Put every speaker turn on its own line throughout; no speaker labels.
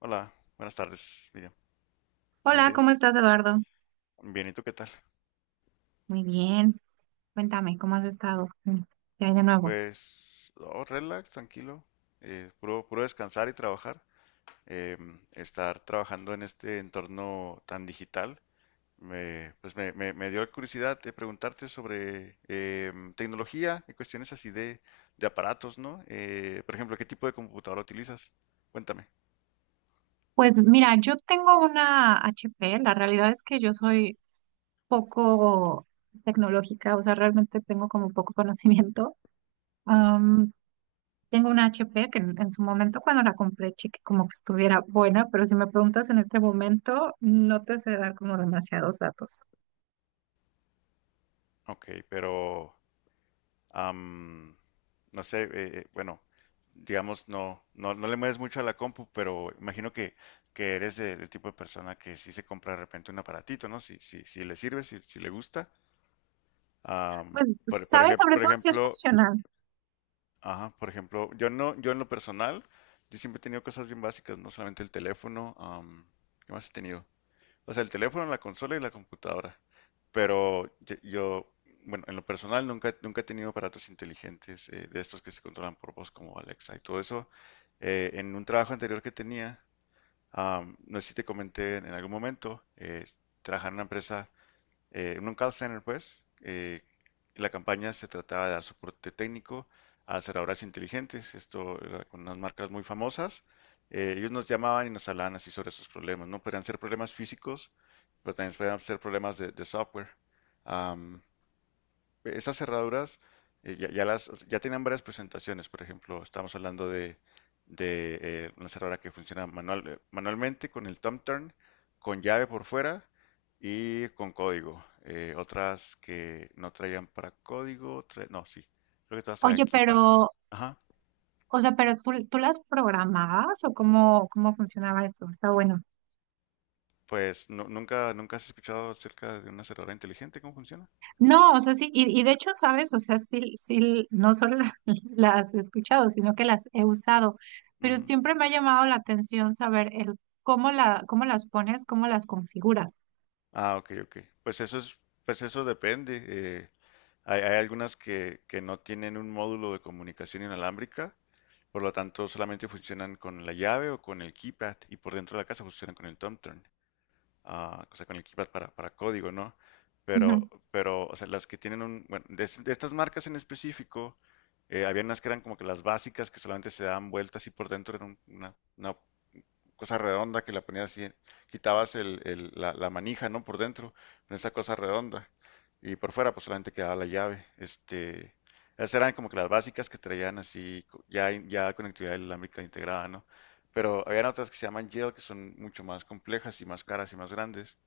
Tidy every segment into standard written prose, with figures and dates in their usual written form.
Hola, buenas tardes, Miriam. Buenos
Hola, ¿cómo
días.
estás, Eduardo?
Bien, ¿y tú qué tal?
Muy bien. Cuéntame, ¿cómo has estado? ¿Qué hay de nuevo?
Pues, oh, relax, tranquilo. Puro descansar y trabajar. Estar trabajando en este entorno tan digital, me, pues me dio la curiosidad de preguntarte sobre tecnología y cuestiones así de aparatos, ¿no? Por ejemplo, ¿qué tipo de computadora utilizas? Cuéntame.
Pues mira, yo tengo una HP. La realidad es que yo soy poco tecnológica, o sea, realmente tengo como poco conocimiento.
Ujú.
Am, tengo una HP que en su momento cuando la compré, chequé como que estuviera buena, pero si me preguntas en este momento, no te sé dar como demasiados datos.
Ok, pero am, no sé, bueno, digamos, no le mueves mucho a la compu, pero imagino que eres del tipo de persona que sí se compra de repente un aparatito, ¿no? Si le sirve, si le gusta. Am,
Pues, ¿sabes? Sobre
por
todo si es
ejemplo,
funcional.
ajá, por ejemplo, yo no, yo en lo personal, yo siempre he tenido cosas bien básicas, no solamente el teléfono, ¿qué más he tenido? O sea, el teléfono, la consola y la computadora. Pero yo, yo, bueno, en lo personal nunca he tenido aparatos inteligentes de estos que se controlan por voz como Alexa y todo eso. En un trabajo anterior que tenía, no sé si te comenté en algún momento, trabajaba en una empresa en un call center, pues, la campaña se trataba de dar soporte técnico a cerraduras inteligentes, esto era con unas marcas muy famosas. Ellos nos llamaban y nos hablaban así sobre sus problemas, ¿no? Podían ser problemas físicos, pero también podían ser problemas de software. Am, Esas cerraduras ya tenían varias presentaciones, por ejemplo, estamos hablando de, una cerradura que funciona manual, manualmente con el thumb turn, con llave por fuera y con código. Otras que no traían para código, tra- no, sí, creo que todas traían
Oye,
keypad.
pero
Ajá,
o sea, pero tú las programabas o cómo, ¿cómo funcionaba esto? Está bueno.
nunca, nunca has escuchado acerca de una cerradura inteligente, ¿cómo funciona?
No, o sea, sí, y de hecho, sabes, o sea, sí, sí, no solo la- las he escuchado, sino que las he usado, pero
Ujú.
siempre me ha llamado la atención saber el cómo la, cómo las pones, cómo las configuras.
Ah, ok, ok. Pues eso es, pues eso depende. Hay, hay algunas que no tienen un módulo de comunicación inalámbrica, por lo tanto solamente funcionan con la llave o con el keypad y por dentro de la casa funcionan con el TomTurn, ah, o sea, con el keypad para código, ¿no?
Ujú.
O sea, las que tienen un, bueno, de estas marcas en específico, había unas que eran como que las básicas que solamente se daban vueltas y por dentro era una cosa redonda que la ponías así, quitabas la manija, ¿no? Por dentro, con esa cosa redonda. Y por fuera, pues solamente quedaba la llave. Este, esas eran como que las básicas que traían así, ya conectividad inalámbrica integrada, ¿no? Pero habían otras que se llaman Yale, que son mucho más complejas y más caras y más grandes.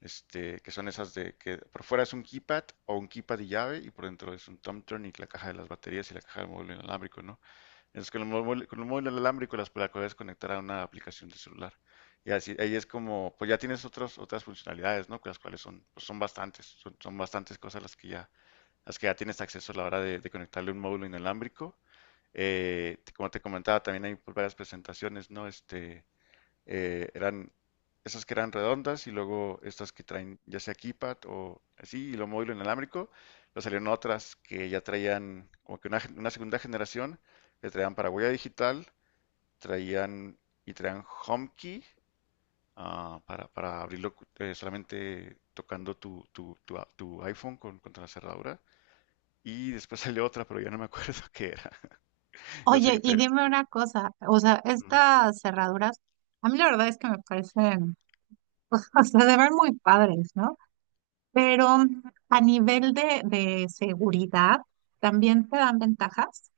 Este, que son esas de que por fuera es un keypad o un keypad y llave, y por dentro es un tom turn y la caja de las baterías y la caja del módulo inalámbrico, ¿no? Es con el móvil inalámbrico la puedes conectar a una aplicación de celular. Y así, ahí es como, pues ya tienes otras funcionalidades, ¿no? Que las cuales son, pues son bastantes, son bastantes cosas las que ya tienes acceso a la hora de conectarle un módulo inalámbrico. Como te comentaba, también hay pues, varias presentaciones, ¿no? Este, eran esas que eran redondas y luego estas que traen ya sea keypad o así y lo móvil inalámbrico. Luego salieron otras que ya traían como que una segunda generación, le traían para huella digital, traían traían HomeKey ah, para abrirlo solamente tocando tu iPhone con, contra la cerradura. Y después salió otra, pero ya no me acuerdo qué era. Yo sé
Oye,
que
y
te...
dime una cosa, o sea, estas cerraduras, a mí la verdad es que me parecen, o sea, se ven muy padres, ¿no? Pero a nivel de seguridad, ¿también te dan ventajas?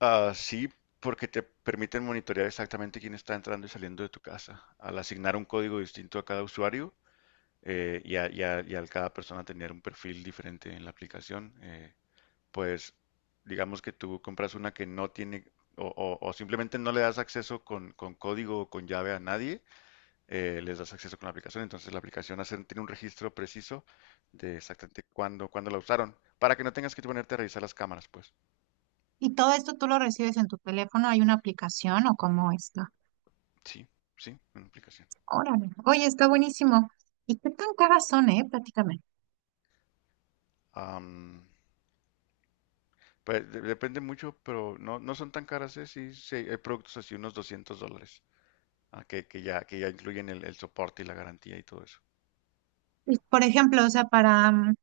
Ah, sí, porque te permiten monitorear exactamente quién está entrando y saliendo de tu casa. Al asignar un código distinto a cada usuario y al cada persona tener un perfil diferente en la aplicación, pues digamos que tú compras una que no tiene o simplemente no le das acceso con código o con llave a nadie, les das acceso con la aplicación. Entonces tiene un registro preciso de exactamente cuándo la usaron, para que no tengas que ponerte a revisar las cámaras, pues.
¿Y todo esto tú lo recibes en tu teléfono? ¿Hay una aplicación o cómo está?
Sí, sí, una aplicación.
Órale. Oye, está buenísimo. ¿Y qué tan caras son, eh? Prácticamente.
Am, pues depende mucho, pero no, no son tan caras, ¿eh? Sí, sí, hay productos así, unos 200 dólares, ah, que ya incluyen el soporte y la garantía y todo eso.
Por ejemplo, o sea, para,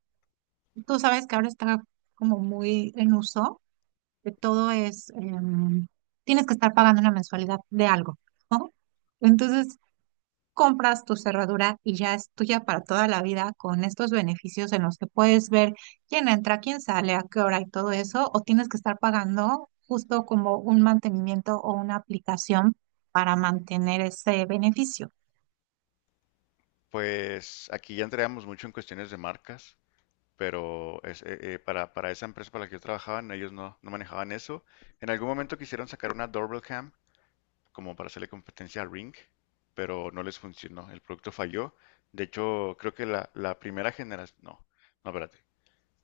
tú sabes que ahora está como muy en uso, que
Ujú.
todo es, tienes que estar pagando una mensualidad de algo, ¿no? Entonces, compras tu cerradura y ya es tuya para toda la vida con estos beneficios en los que puedes ver quién entra, quién sale, a qué hora y todo eso, o tienes que estar pagando justo como un mantenimiento o una aplicación para mantener ese beneficio.
Pues aquí ya entramos mucho en cuestiones de marcas, pero es, para esa empresa para la que yo trabajaba, no, ellos no, no manejaban eso. En algún momento quisieron sacar una doorbell cam como para hacerle competencia a Ring, pero no les funcionó, el producto falló. De hecho, creo que la primera generación, no, no, espérate.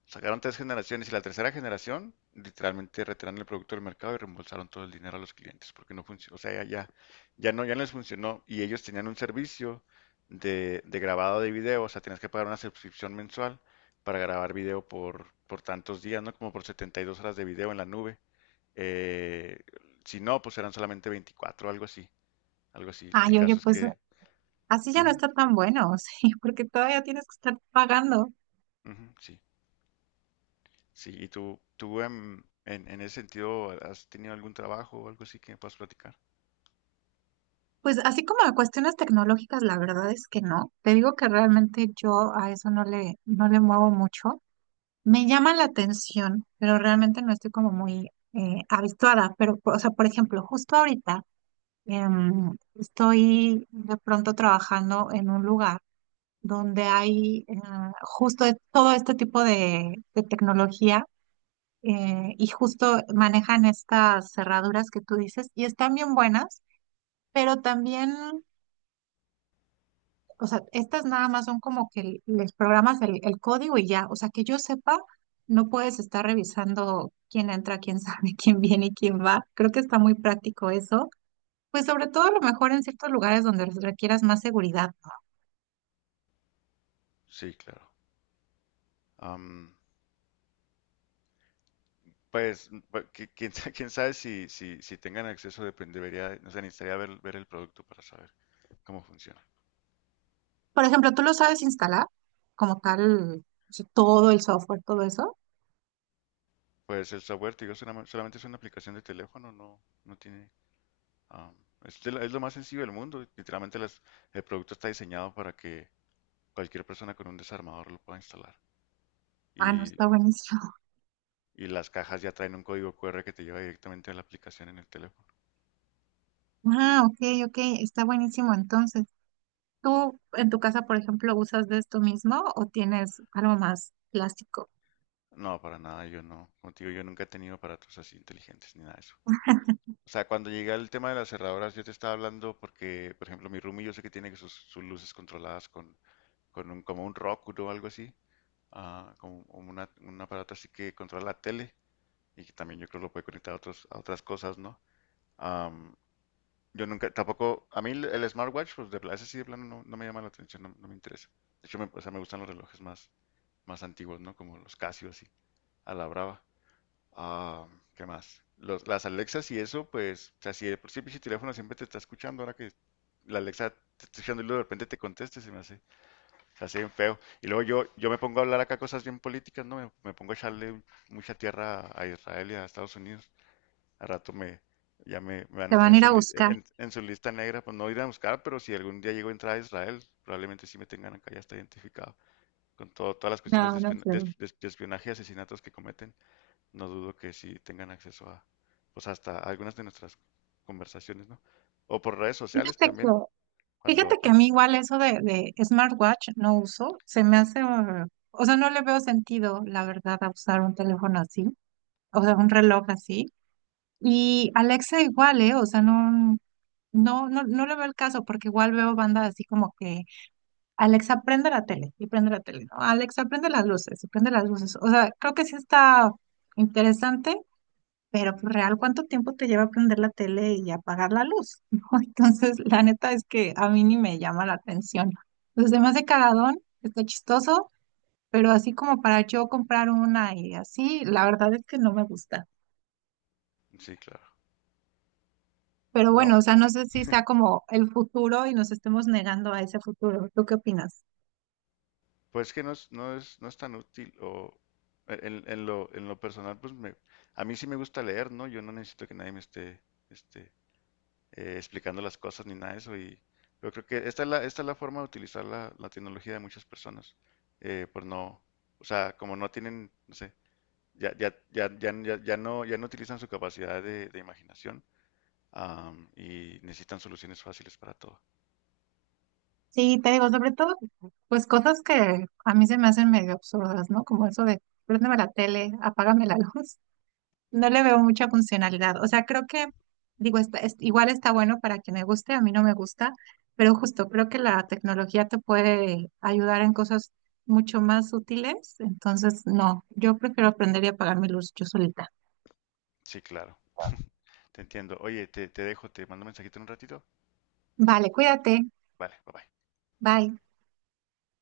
Sacaron tres generaciones y la tercera generación literalmente retiraron el producto del mercado y reembolsaron todo el dinero a los clientes porque no funcionó, o sea, ya no, ya no les funcionó y ellos tenían un servicio de grabado de video, o sea, tenías que pagar una suscripción mensual para grabar video por tantos días, ¿no? Como por 72 horas de video en la nube. Eh, si no, pues eran solamente 24, algo así, algo así. El
Ay, oye,
caso es
pues
que,
así ya no
ujú,
está tan bueno, sí, porque todavía tienes que estar pagando.
ujú, sí. Sí, y tú en ese sentido, ¿has tenido algún trabajo o algo así que me puedas platicar?
Pues así como a cuestiones tecnológicas, la verdad es que no. Te digo que realmente yo a eso no le muevo mucho. Me llama la atención, pero realmente no estoy como muy habituada. Pero, o sea, por ejemplo, justo ahorita estoy de pronto trabajando en un lugar donde hay justo de todo este tipo de tecnología y justo manejan estas cerraduras que tú dices y están bien buenas, pero también o sea, estas nada más son como que les programas el código y ya. O sea, que yo sepa, no puedes estar revisando quién entra, quién sale, quién viene y quién va. Creo que está muy práctico eso. Pues sobre todo a lo mejor en ciertos lugares donde requieras más seguridad, ¿no?
Sí, claro. Am, pues, quién sabe si, si tengan acceso, debería, no sé, necesitaría ver, ver el producto para saber cómo funciona.
Por ejemplo, ¿tú lo sabes instalar como tal, o sea, todo el software, todo eso?
Pues el software, te digo, solamente es una aplicación de teléfono, no, no tiene... am, es, es lo más sencillo del mundo. El producto está diseñado para que cualquier persona con un desarmador lo pueda instalar.
Ah, no,
Y,
está buenísimo.
y las cajas ya traen un código QR que te lleva directamente a la aplicación en el teléfono.
Ah, ok, ok, está buenísimo. Entonces, ¿tú en tu casa, por ejemplo, usas de esto mismo o tienes algo más plástico?
No, para nada, yo no. Contigo yo nunca he tenido aparatos así inteligentes ni nada de eso. O sea, cuando llegué al tema de las cerraduras, yo te estaba hablando porque, por ejemplo, mi roomie yo sé que tiene sus luces controladas con un, como un Roku o algo así, ah, como un aparato así que controla la tele y que también yo creo lo puede conectar a otros, a otras cosas, ¿no? Am, yo nunca, tampoco, a mí el smartwatch, pues ese sí de plano no, no me llama la atención, no, no me interesa. De hecho, o sea, me gustan los relojes más antiguos, ¿no? Como los Casio así, a la brava. Ah, ¿qué más? Las Alexas y eso, pues, o sea, si de por sí el pinche teléfono siempre te está escuchando, ahora que la Alexa te está escuchando y luego de repente te conteste, se hace bien feo. Y luego yo me pongo a hablar acá cosas bien políticas, ¿no? Me pongo a echarle un- mucha tierra a Israel y a Estados Unidos. Al rato me van
Te
a tener
van
en
a ir a buscar.
en su lista negra, pues no ir a buscar, pero si algún día llego a entrar a Israel, probablemente sí me tengan acá, ya está identificado, con todo, todas las cuestiones
No, no creo.
de espionaje y asesinatos que cometen no dudo que sí tengan acceso a, pues hasta algunas de nuestras conversaciones, ¿no? O por redes sociales
Fíjate que,
también, cuando,
fíjate que a
cuan-
mí igual eso de smartwatch no uso, se me hace, o sea, no le veo sentido, la verdad, a usar un teléfono así, o sea, un reloj así. Y Alexa igual, ¿eh? O sea, no, no, no le veo el caso porque igual veo bandas así como que Alexa prende la tele y prende la tele, ¿no? Alexa prende las luces y prende las luces. O sea, creo que sí está interesante. Pero pues, real, ¿cuánto tiempo te lleva prender la tele y apagar la luz? ¿No? Entonces, la neta es que a mí ni me llama la atención. Entonces, me hace cagadón, está chistoso, pero así como para yo comprar una y así, la verdad es que no me gusta.
sí, claro.
Pero
Pues,
bueno, o
no,
sea, no sé si sea como el futuro y nos estemos negando a ese futuro. ¿Tú qué opinas?
pues que no es, no es tan útil o en lo personal, pues me, a mí sí me gusta leer, ¿no? Yo no necesito que nadie me esté, este, explicando las cosas ni nada de eso y yo creo que esta es esta es la forma de utilizar la tecnología de muchas personas, por no, o sea, como no tienen, no sé, ya no, ya no utilizan su capacidad de imaginación, am, y necesitan soluciones fáciles para todo.
Sí, te digo, sobre todo, pues cosas que a mí se me hacen medio absurdas, ¿no? Como eso de préndeme la tele, apágame la luz. No le veo mucha funcionalidad. O sea, creo que, digo, está, es- igual está bueno para quien le guste, a mí no me gusta, pero justo creo que la tecnología te puede ayudar en cosas mucho más útiles. Entonces, no, yo prefiero aprender y apagar mi luz yo solita.
Sí, claro. Te entiendo. Oye, te dejo, te mando un mensajito en un ratito.
Vale, cuídate.
Vale, bye bye.
Bye.